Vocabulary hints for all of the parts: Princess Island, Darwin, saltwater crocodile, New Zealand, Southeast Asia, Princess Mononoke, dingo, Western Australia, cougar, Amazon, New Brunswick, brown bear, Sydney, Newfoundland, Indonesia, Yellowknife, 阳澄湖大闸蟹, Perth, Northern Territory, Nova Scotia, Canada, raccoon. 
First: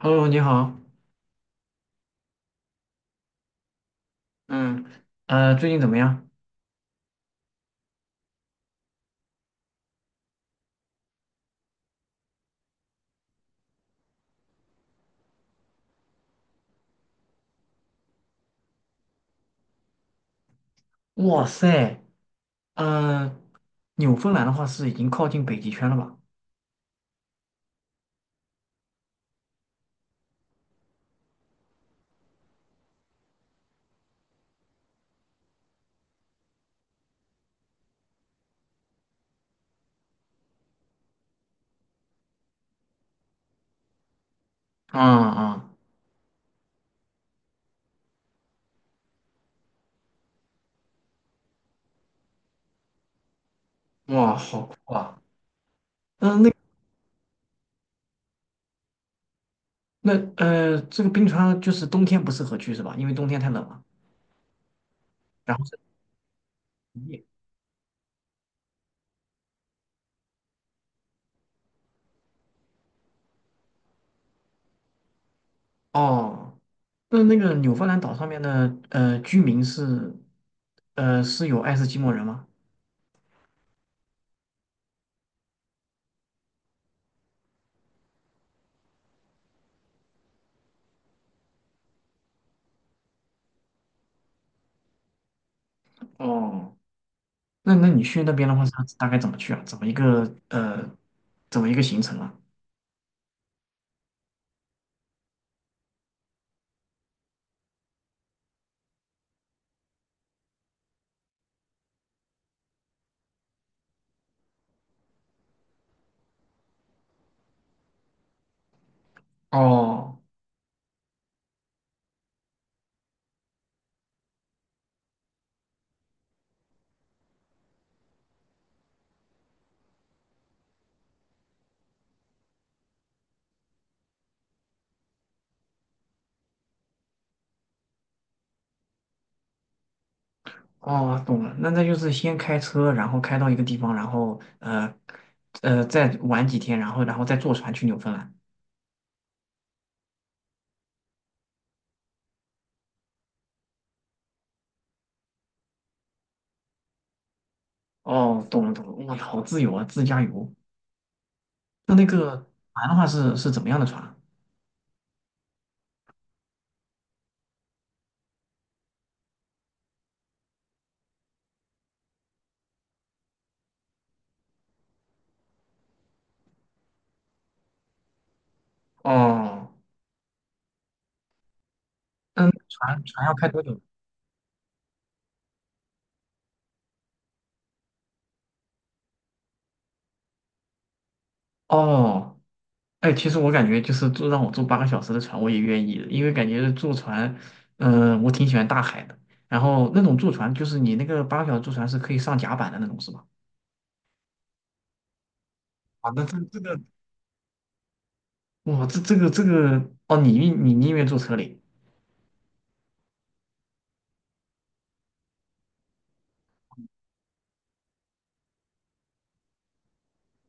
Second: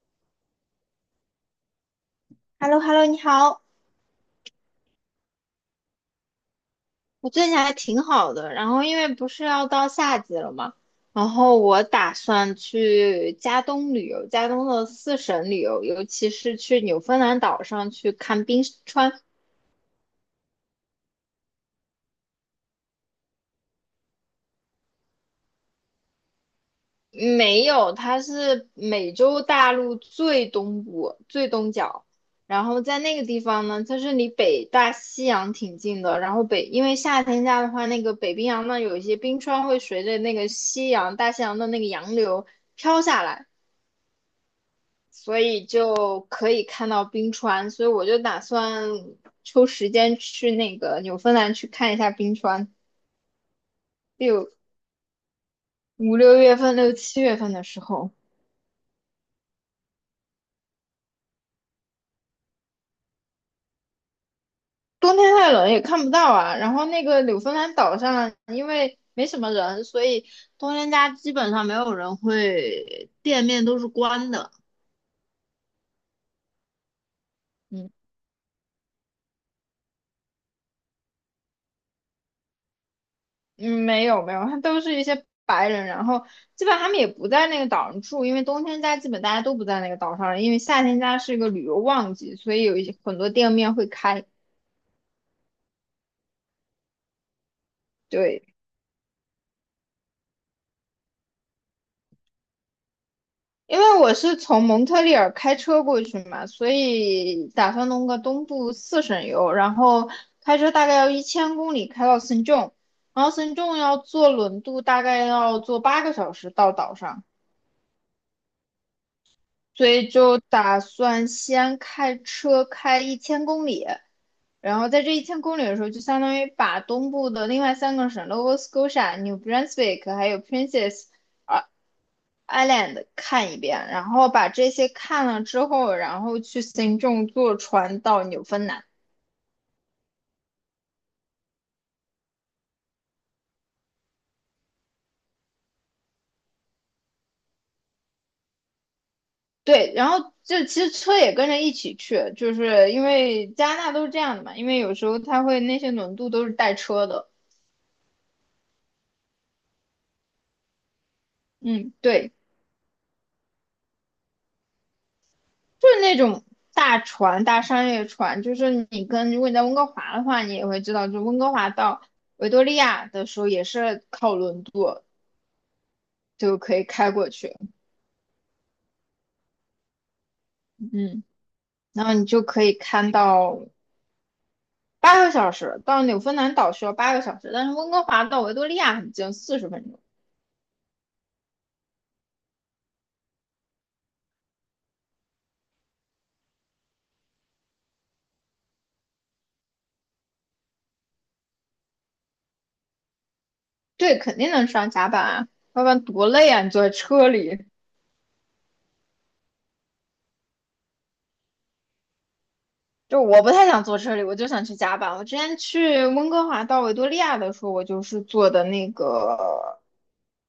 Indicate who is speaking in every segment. Speaker 1: Hello，你好，
Speaker 2: hello hello 你好，
Speaker 1: 嗯，最近怎么样？
Speaker 2: 我最近还挺好的。然后因为不是要到夏季了嘛，然后我打算去加东旅游，加东的四省旅游，尤其是去纽芬兰岛上去看冰川。
Speaker 1: 哇塞，呃，纽芬兰的话是已经靠近北极圈了吧？
Speaker 2: 没有，它是美洲大陆最东部、最东角。然后在那个地方呢，它是离北大西洋挺近的。然后因为夏天家的话，那个北冰洋呢，有一些冰川会随着那个大西洋的那个洋流飘下来。所
Speaker 1: 啊
Speaker 2: 以就可以看到冰川，所以我就打算抽时间去那个纽芬兰去看一下冰川。
Speaker 1: 嗯，哇，
Speaker 2: 六
Speaker 1: 好酷啊！
Speaker 2: 五六
Speaker 1: 嗯、那
Speaker 2: 月份、6、7月份的时候，
Speaker 1: 那这个冰川就是冬天不适合去是吧？因为冬天太冷了。
Speaker 2: 冬天太
Speaker 1: 然后
Speaker 2: 冷
Speaker 1: 是
Speaker 2: 也看不到啊。然后那个纽芬兰岛上，因为没什么人，所以冬天家基本上没有人会，店面都是关的。
Speaker 1: 哦，那个纽芬
Speaker 2: 嗯
Speaker 1: 兰岛上面的居民是是有爱斯基摩人吗？
Speaker 2: 嗯，没有没有，他都是一些白人，然后基本他们也不在那个岛上住，因为冬天家基本大家都不在那个岛上了，因为夏天家是一个旅游旺季，所以有一些很多店面会开。
Speaker 1: 哦，那你去那边的
Speaker 2: 对，
Speaker 1: 话，是大概怎么去啊？怎么一个怎么一个行程啊？
Speaker 2: 因为我是从蒙特利尔开车过去嘛，所以打算弄个东部四省游，然后开车大概要一千公里开到圣仲，然后圣仲要坐轮渡，大概要坐八个小时到岛上。所以
Speaker 1: 哦。
Speaker 2: 就打算先开车开一千公里，然后在这一千公里的时候，就相当于把东部的另外3个省 Nova Scotia、New Brunswick 还有 Princess Island 看一遍，然后把这些看了之后，然后去行政坐船到纽芬兰。
Speaker 1: 哦，懂了，那就是先开车，然后开到一个地方，然后再玩几天，然后再坐船去纽芬兰。
Speaker 2: 对，然后就其实车也跟着一起去，就是因为加拿大都是这样的嘛，因为有时候它会那些轮渡都是带车的。
Speaker 1: 哦，懂了懂了，哇，好自由啊，自驾游。
Speaker 2: 嗯，
Speaker 1: 那那
Speaker 2: 对。
Speaker 1: 个船的话是怎么样的船啊
Speaker 2: 就是那种大船、大商业船，就是你跟如果你在温哥华的话，你也会知道，就温哥华到维多利亚的时候也是靠轮渡就可以开过去，
Speaker 1: 哦，
Speaker 2: 嗯，然后你就
Speaker 1: 嗯，
Speaker 2: 可以
Speaker 1: 船
Speaker 2: 看
Speaker 1: 船要开多
Speaker 2: 到
Speaker 1: 久？
Speaker 2: 八个小时，到纽芬兰岛需要八个小时，但是温哥华到维多利亚很近，40分钟，
Speaker 1: 哦，哎，其实我感觉就是让我坐八个小时的船，我也愿意的，因为感觉坐船，我挺喜欢大海的。然后那种坐船，就是你那个八个小时坐船是可以上甲板的那种，是吧？
Speaker 2: 对，肯定能上甲板啊，要不然
Speaker 1: 啊，那
Speaker 2: 多
Speaker 1: 这
Speaker 2: 累
Speaker 1: 这
Speaker 2: 啊，你
Speaker 1: 个
Speaker 2: 坐在车里。
Speaker 1: 哇，这个哦，你宁愿坐车里，
Speaker 2: 就我不太想坐车里，我就想去甲板。我之前去温哥华到维多利亚的时候，我就是坐的那个，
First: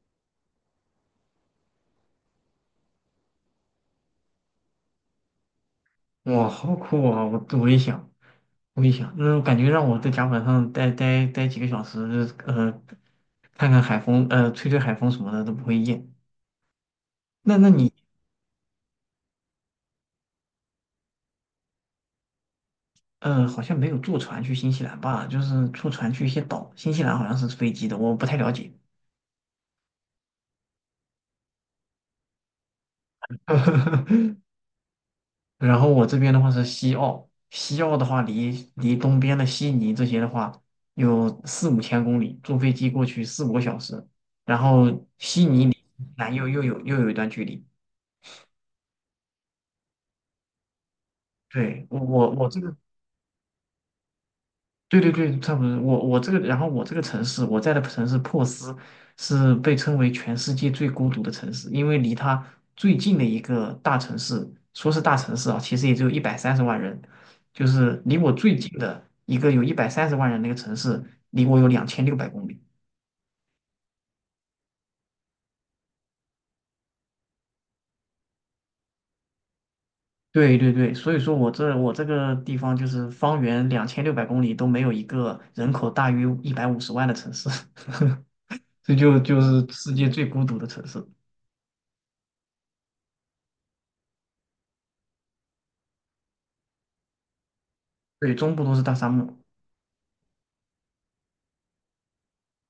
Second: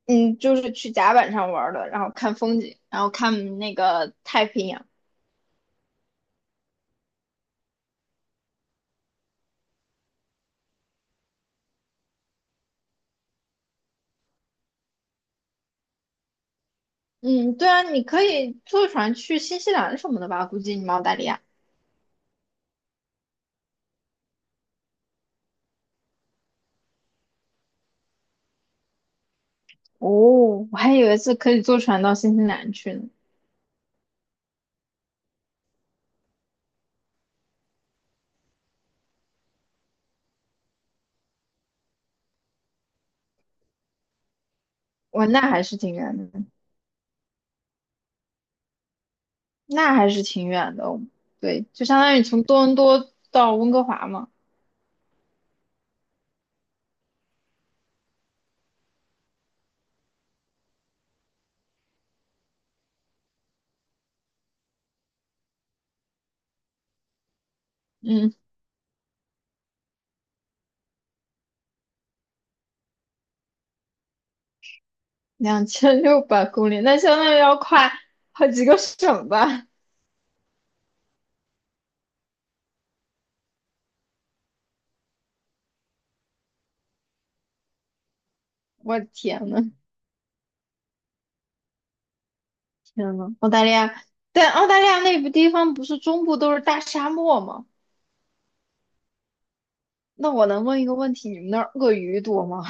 Speaker 2: 嗯，就是去甲板上玩儿的，然后看风景，然后看那个太平洋。
Speaker 1: 哇，好酷啊！我也想，我也想，嗯，感觉让我在甲板上待几个小时，呃，看看海风，吹吹海风什么的都不会厌。
Speaker 2: 嗯，
Speaker 1: 那
Speaker 2: 对
Speaker 1: 那
Speaker 2: 啊，
Speaker 1: 你
Speaker 2: 你可以坐船去新西兰什么的吧？估计你们澳大利亚。
Speaker 1: 好像没有坐船去新西兰吧？就是坐船去一些岛，新西兰好像是飞机的，我不太了解。
Speaker 2: 哦，我还以为是可以坐船到新西兰去呢。
Speaker 1: 然后我这边的话是西澳，西澳的话离东边的悉尼这些的话有4,5千公里，坐飞机过去4,5个小时，然后
Speaker 2: 我那
Speaker 1: 悉
Speaker 2: 还
Speaker 1: 尼离
Speaker 2: 是挺远的，
Speaker 1: 南又有一段距离。
Speaker 2: 那还是挺远的。对，
Speaker 1: 对，
Speaker 2: 就
Speaker 1: 我
Speaker 2: 相当于
Speaker 1: 我
Speaker 2: 从
Speaker 1: 我这
Speaker 2: 多
Speaker 1: 个
Speaker 2: 伦多到温哥华嘛。
Speaker 1: 对对对，差不多。我这个，然后我这个城市，我在的城市珀斯是被称为全世界最孤独的城市，因为离它最近的一个大城市，说是大城市啊，其实也就一百三十万人，就是离我
Speaker 2: 嗯。
Speaker 1: 最近的一个有一百三十万人那个城市，离我有两千六百公里。
Speaker 2: 2600公里，那相当于要跨好几个省吧？
Speaker 1: 对对对，所以说我这个地方就是方圆两千六百公里都没有一个人口大于150万的城市，这
Speaker 2: 我的
Speaker 1: 就就
Speaker 2: 天呐，
Speaker 1: 是世界最孤独的城市。
Speaker 2: 天呐，澳大利亚，但澳大利亚那个地方不是中部都是大沙漠吗？
Speaker 1: 对，中部都是大沙漠。
Speaker 2: 那我能问一个问题，你们那儿鳄鱼多吗？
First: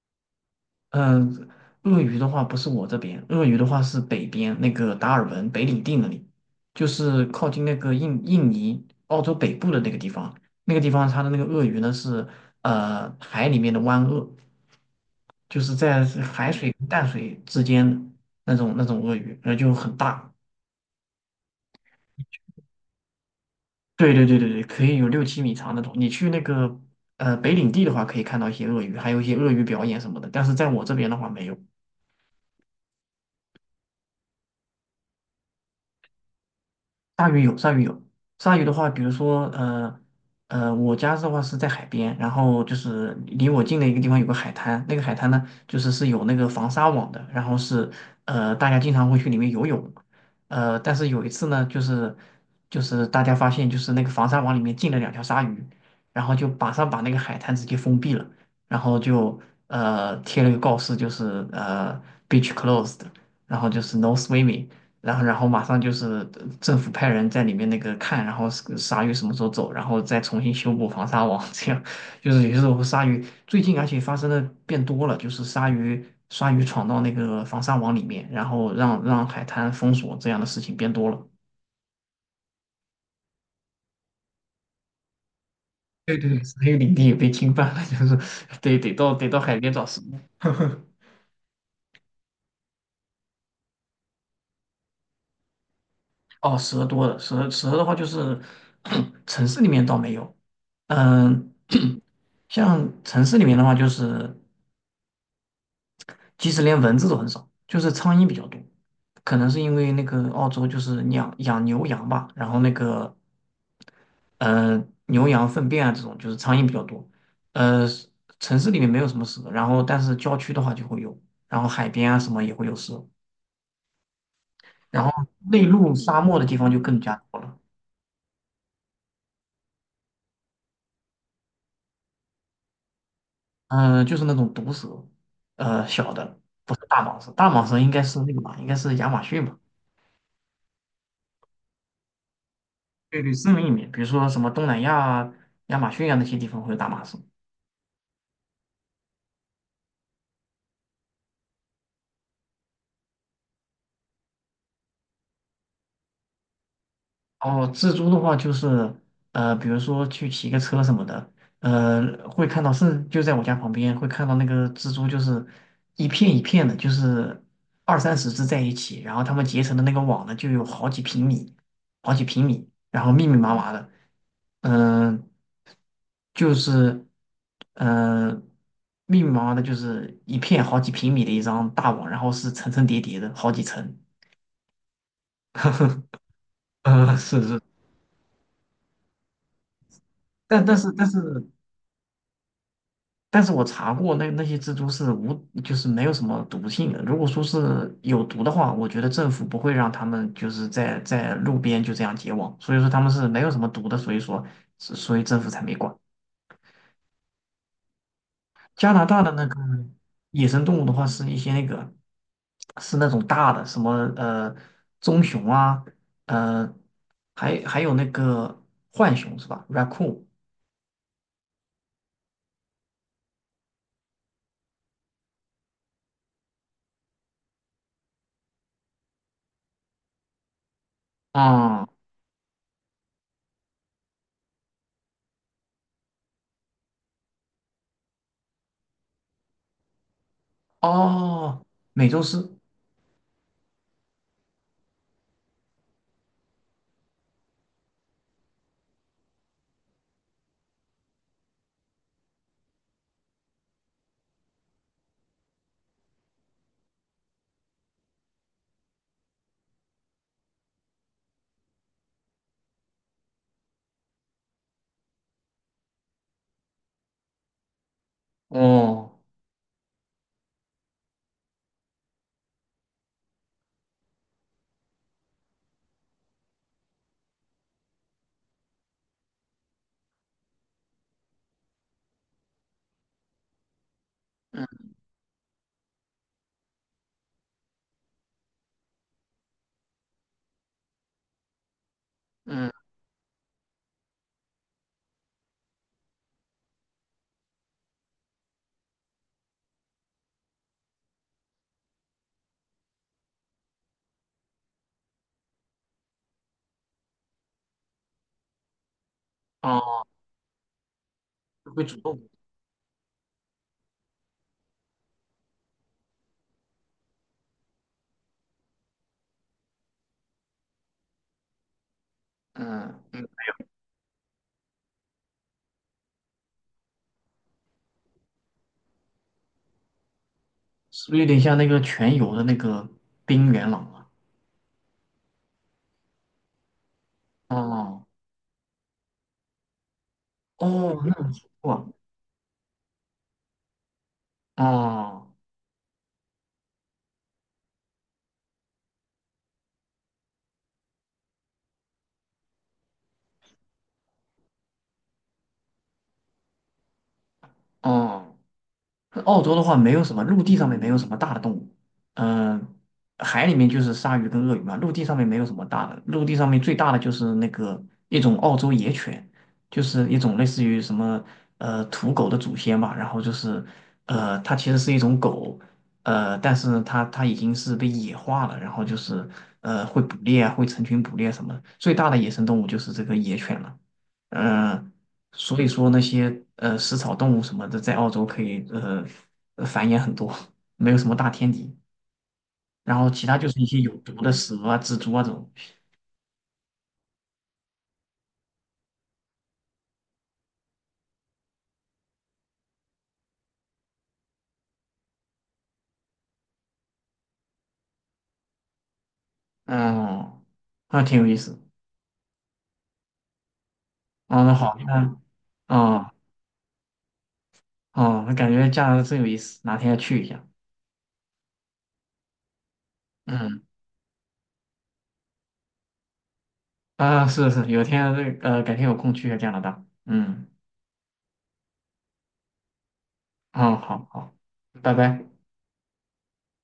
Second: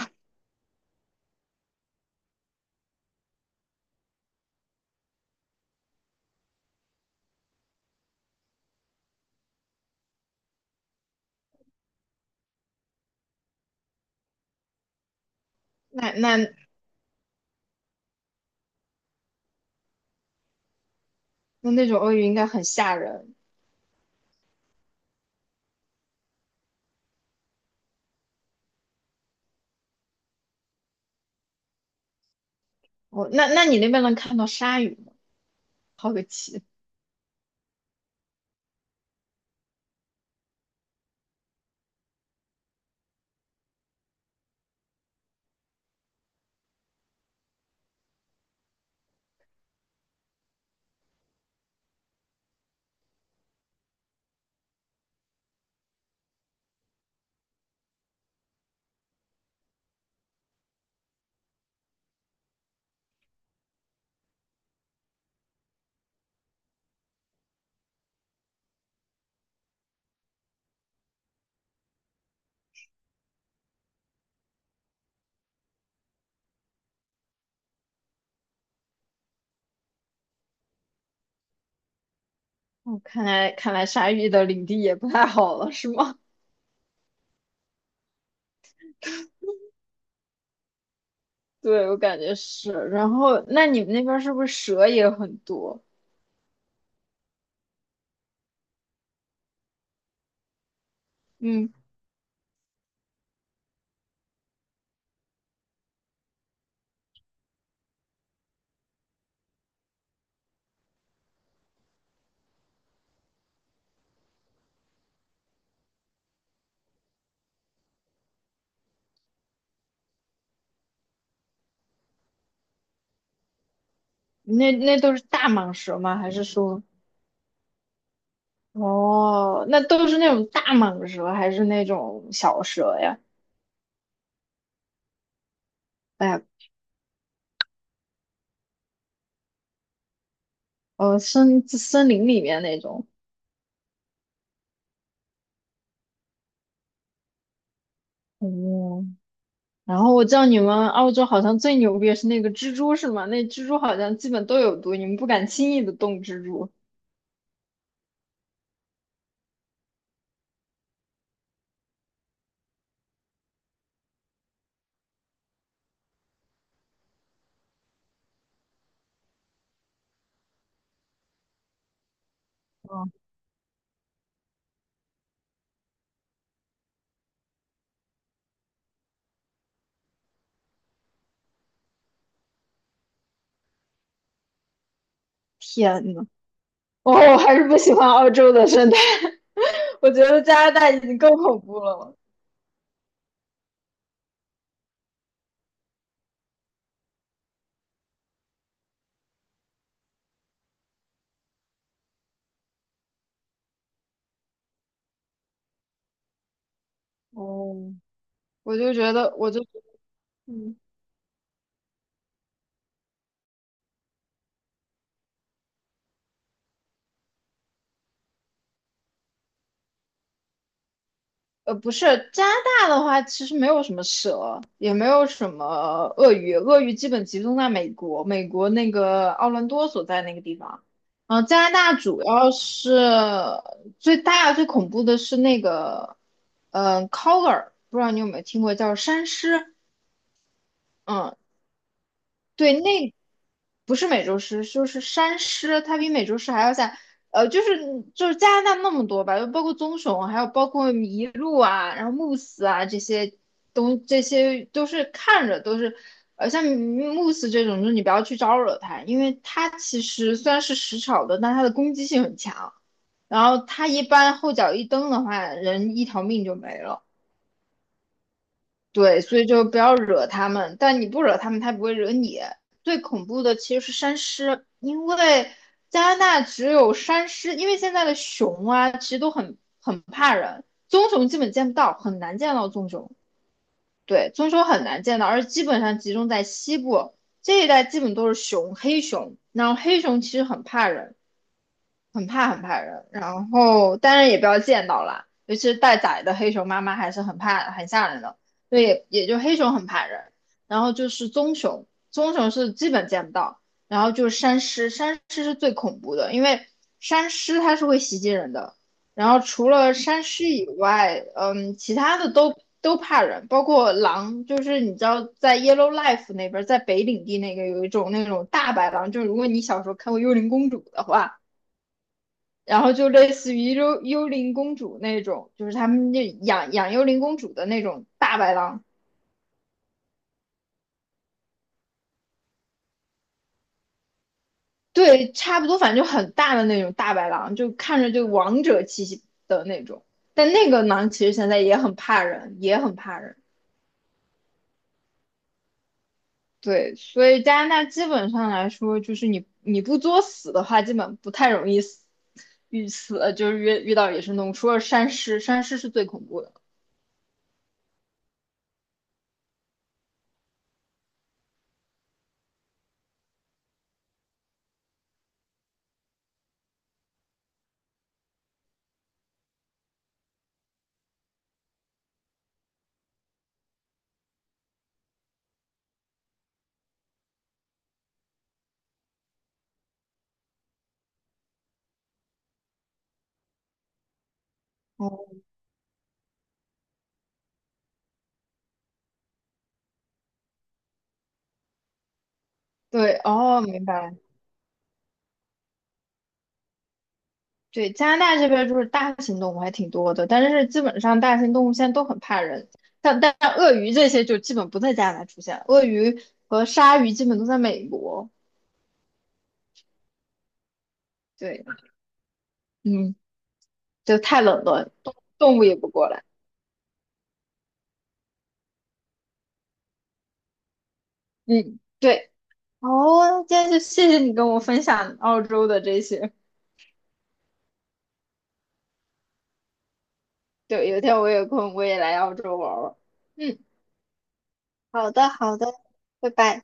Speaker 1: 嗯，鳄鱼的话不是我这边，鳄鱼的话是北边那个达尔文、北领地那里，就是靠近那个印尼、澳洲北部的那个地方。那个地方它的那个鳄鱼呢是海里面的湾鳄，就是 在
Speaker 2: 那那
Speaker 1: 海水跟淡水之间的那种鳄鱼，那就很大。
Speaker 2: 那种鳄鱼应该很吓人。
Speaker 1: 对对对对对，可以有6,7米长那种。你去那个北领地的话，可以看到一些鳄鱼，还有一些鳄鱼表演什么的。但是在我这边的话没有。
Speaker 2: 哦。那你那边能看到鲨鱼吗？好个奇！
Speaker 1: 鲨鱼有，鲨鱼有。鲨鱼的话，比如说，我家的话是在海边，然后就是离我近的一个地方有个海滩，那个海滩呢，就是有那个防鲨网的，然后是，大家经常会去里面游泳，但是有一次呢，就是大家发现就是那个防鲨网里面进了2条鲨鱼，然后就马上把那个海滩直接封闭了，然后就贴了个告示，就是beach closed，然后就是 no swimming。然后马上就是政府派人在里面那个看，然后是鲨鱼什么时候走，然后再重新修补防鲨网，这样就是有时候鲨鱼最近而且发生的变多了，就是鲨鱼闯到那个防鲨网里面，然后让海滩封锁这样的事情变多了。
Speaker 2: 哦，看来看来鲨鱼的领地也不太好了，是
Speaker 1: 对
Speaker 2: 吗？
Speaker 1: 对，鲨鱼领地也被侵犯了，就是 得到海边找食物。
Speaker 2: 对，我感觉是。然后，那你们那边是不是蛇也很多？
Speaker 1: 哦，蛇多了，蛇的话就是 城市里面倒没有，嗯，
Speaker 2: 嗯，
Speaker 1: 像城市里面的话就是。即使连蚊子都很少，就是苍蝇比较多。可能是因为那个澳洲就是养牛羊吧，然后那个呃牛羊粪便啊这种就是苍蝇比较多。呃，城市里面没有什么蛇，然后但是郊区的话就会有，然后海边啊什么也会有蛇，
Speaker 2: 那
Speaker 1: 然
Speaker 2: 都是
Speaker 1: 后
Speaker 2: 大
Speaker 1: 内
Speaker 2: 蟒
Speaker 1: 陆
Speaker 2: 蛇吗？
Speaker 1: 沙
Speaker 2: 还
Speaker 1: 漠
Speaker 2: 是
Speaker 1: 的地方就
Speaker 2: 说，
Speaker 1: 更加多了。
Speaker 2: 哦，那都是那种大蟒蛇，还是那种小蛇呀？
Speaker 1: 嗯、就是那种毒蛇，小
Speaker 2: 哎
Speaker 1: 的
Speaker 2: 呀，
Speaker 1: 不是大蟒蛇，大蟒蛇应该是那个吧，应该是亚马逊吧。
Speaker 2: 森林里面那种。
Speaker 1: 对对，是名一面，比如说什么东南亚啊、亚马逊啊那些地方会有大马士。
Speaker 2: 哦，然后我知道你们澳洲好像最牛逼的是那个蜘蛛，是吗？那蜘蛛好像基本都有毒，你们不敢轻易的动蜘蛛。
Speaker 1: 哦，蜘蛛的话就是，比如说去骑个车什么的，会看到，是就在我家旁边会看到那个蜘蛛，就是一片一片的，就是二三十只在一起，然后它们结成的那个网呢，就有好几平米，好几平米，然
Speaker 2: 哦，
Speaker 1: 后密密麻麻的，嗯、就是，嗯，密密麻麻的，就是一片好几平米的一张大网，然后是层层叠叠的，好几层。
Speaker 2: 天 呐，哦，我
Speaker 1: 是
Speaker 2: 还
Speaker 1: 是，
Speaker 2: 是不喜欢澳洲的生态，我觉得加
Speaker 1: 但
Speaker 2: 拿
Speaker 1: 但
Speaker 2: 大
Speaker 1: 是
Speaker 2: 已
Speaker 1: 但是
Speaker 2: 经够恐怖了。
Speaker 1: 但是我查过那些蜘蛛是无，就是没有什么毒性的。如果说是有毒的话，我觉得政府不会让他们就是在路边就这样结网，所以说他们是没有什么毒的，所以说所以政府才没管。
Speaker 2: 哦，我
Speaker 1: 加
Speaker 2: 就
Speaker 1: 拿
Speaker 2: 觉
Speaker 1: 大的
Speaker 2: 得，
Speaker 1: 那
Speaker 2: 我
Speaker 1: 个
Speaker 2: 就，
Speaker 1: 野生
Speaker 2: 嗯。
Speaker 1: 动物的话，是一些那个是那种大的，什么棕熊啊，呃，还有那个浣熊是吧？raccoon
Speaker 2: 不是，加拿大的话，其实没有什么蛇，也没有什么鳄鱼，鳄鱼基本集中在美国，美国那个奥兰多所在那个地方。嗯，加拿
Speaker 1: 啊、
Speaker 2: 大主要是最大最恐怖的是那个，collar 不知道你有没有听过，叫山狮。嗯，
Speaker 1: 哦，美洲狮
Speaker 2: 对，那不是美洲狮，就是山狮，它比美洲狮还要像，呃，就是就是加拿大那么多吧，就包括棕熊，还有包括麋鹿啊，然后慕斯啊这些这些都是看着都是，像慕斯这种，就是你不要去招惹它，因为它其实虽然是食草的，但它的攻击性很强，然后它一般后脚一蹬的话，人一条命就没了。
Speaker 1: 哦，
Speaker 2: 对，所以就不要惹他们，但你不惹他们，他不会惹你。最恐怖的其实是山狮，因为加拿大只有山狮，因为现在的熊啊，其实都很怕人，棕熊基本见不到，很难见到棕熊。对，棕熊很
Speaker 1: 嗯
Speaker 2: 难见到，而基本上集中在西部这一带，基本都是黑熊，然后黑熊其实很怕人。很怕很
Speaker 1: 嗯
Speaker 2: 怕人，然后当然也不要见到啦，尤其是带崽的黑熊妈妈还是很怕很吓人的，所以也就黑熊很怕人，然后就是棕熊，棕熊是基本见不到，然后就是山狮，山狮是最恐怖的，因为山狮它是会袭击人的，然后除了
Speaker 1: 哦，
Speaker 2: 山狮以外，嗯，
Speaker 1: 会主
Speaker 2: 其他
Speaker 1: 动，
Speaker 2: 的都怕人，包括狼，就是你知道在 Yellowknife 那边，在北领地那个有一种那种大白狼，就是如果你小时候看过《幽灵公主》的话。然后
Speaker 1: 嗯
Speaker 2: 就
Speaker 1: 嗯，
Speaker 2: 类似于幽灵公主那种，就是他们那养幽灵公主的那种大白狼，
Speaker 1: 是不是有点像那个全游的那个冰原狼啊？
Speaker 2: 对，差不多，反正就很大的那种大白狼，就看
Speaker 1: 哦
Speaker 2: 着就王者气息的那种。但那个
Speaker 1: 哦，
Speaker 2: 狼
Speaker 1: 那
Speaker 2: 其
Speaker 1: 很不
Speaker 2: 实现在也
Speaker 1: 错
Speaker 2: 很怕人，也很怕人。
Speaker 1: 啊哦
Speaker 2: 对，所以加拿大基本上来说，就是你不作死的话，基本不太容易死，遇死就是遇到野生动物，除了山狮，山狮是最恐怖的。
Speaker 1: 哦。澳洲的话，没有什么陆地上面没有什么大的动物，嗯、海里面就是鲨鱼跟鳄鱼嘛，陆地上面没有什么大的，陆地上面最大的就是那个一种澳洲野犬，就是一种类似于什么土狗的祖先吧，然后就是它其实是一种狗，但是它已经是被野化了，然后就是会捕猎啊，会成群捕猎什么的，最大的野生动物就是这个野犬了，嗯、
Speaker 2: 哦，
Speaker 1: 所以说那些食草动物什么的，在澳洲可以繁衍很多，没有什么大天敌。然后
Speaker 2: 对，
Speaker 1: 其他就是
Speaker 2: 哦，
Speaker 1: 一些
Speaker 2: 明
Speaker 1: 有
Speaker 2: 白
Speaker 1: 毒
Speaker 2: 了。
Speaker 1: 的蛇啊、蜘蛛啊这种，
Speaker 2: 对，加拿大这边就是大型动物还挺多的，但是基本上大型动物现在都很怕人，像但鳄鱼这些就基本不在加拿大出现，鳄鱼和鲨鱼基本都在美国。
Speaker 1: 嗯，那挺有意思。
Speaker 2: 对，嗯，就太
Speaker 1: 嗯，那
Speaker 2: 冷
Speaker 1: 好，
Speaker 2: 了，动
Speaker 1: 那
Speaker 2: 动物也不过
Speaker 1: 嗯
Speaker 2: 来。
Speaker 1: 嗯，那感觉加拿大真有意思，哪天要去一下。
Speaker 2: 嗯，对。哦，今
Speaker 1: 嗯
Speaker 2: 天就谢谢你跟我分享澳洲的这些。
Speaker 1: 啊，是是，有天改天有空去一下加拿大。嗯
Speaker 2: 对，有一天我有空我也来澳洲玩玩。嗯，
Speaker 1: 嗯，好好，拜
Speaker 2: 好
Speaker 1: 拜。
Speaker 2: 的，好的，拜拜。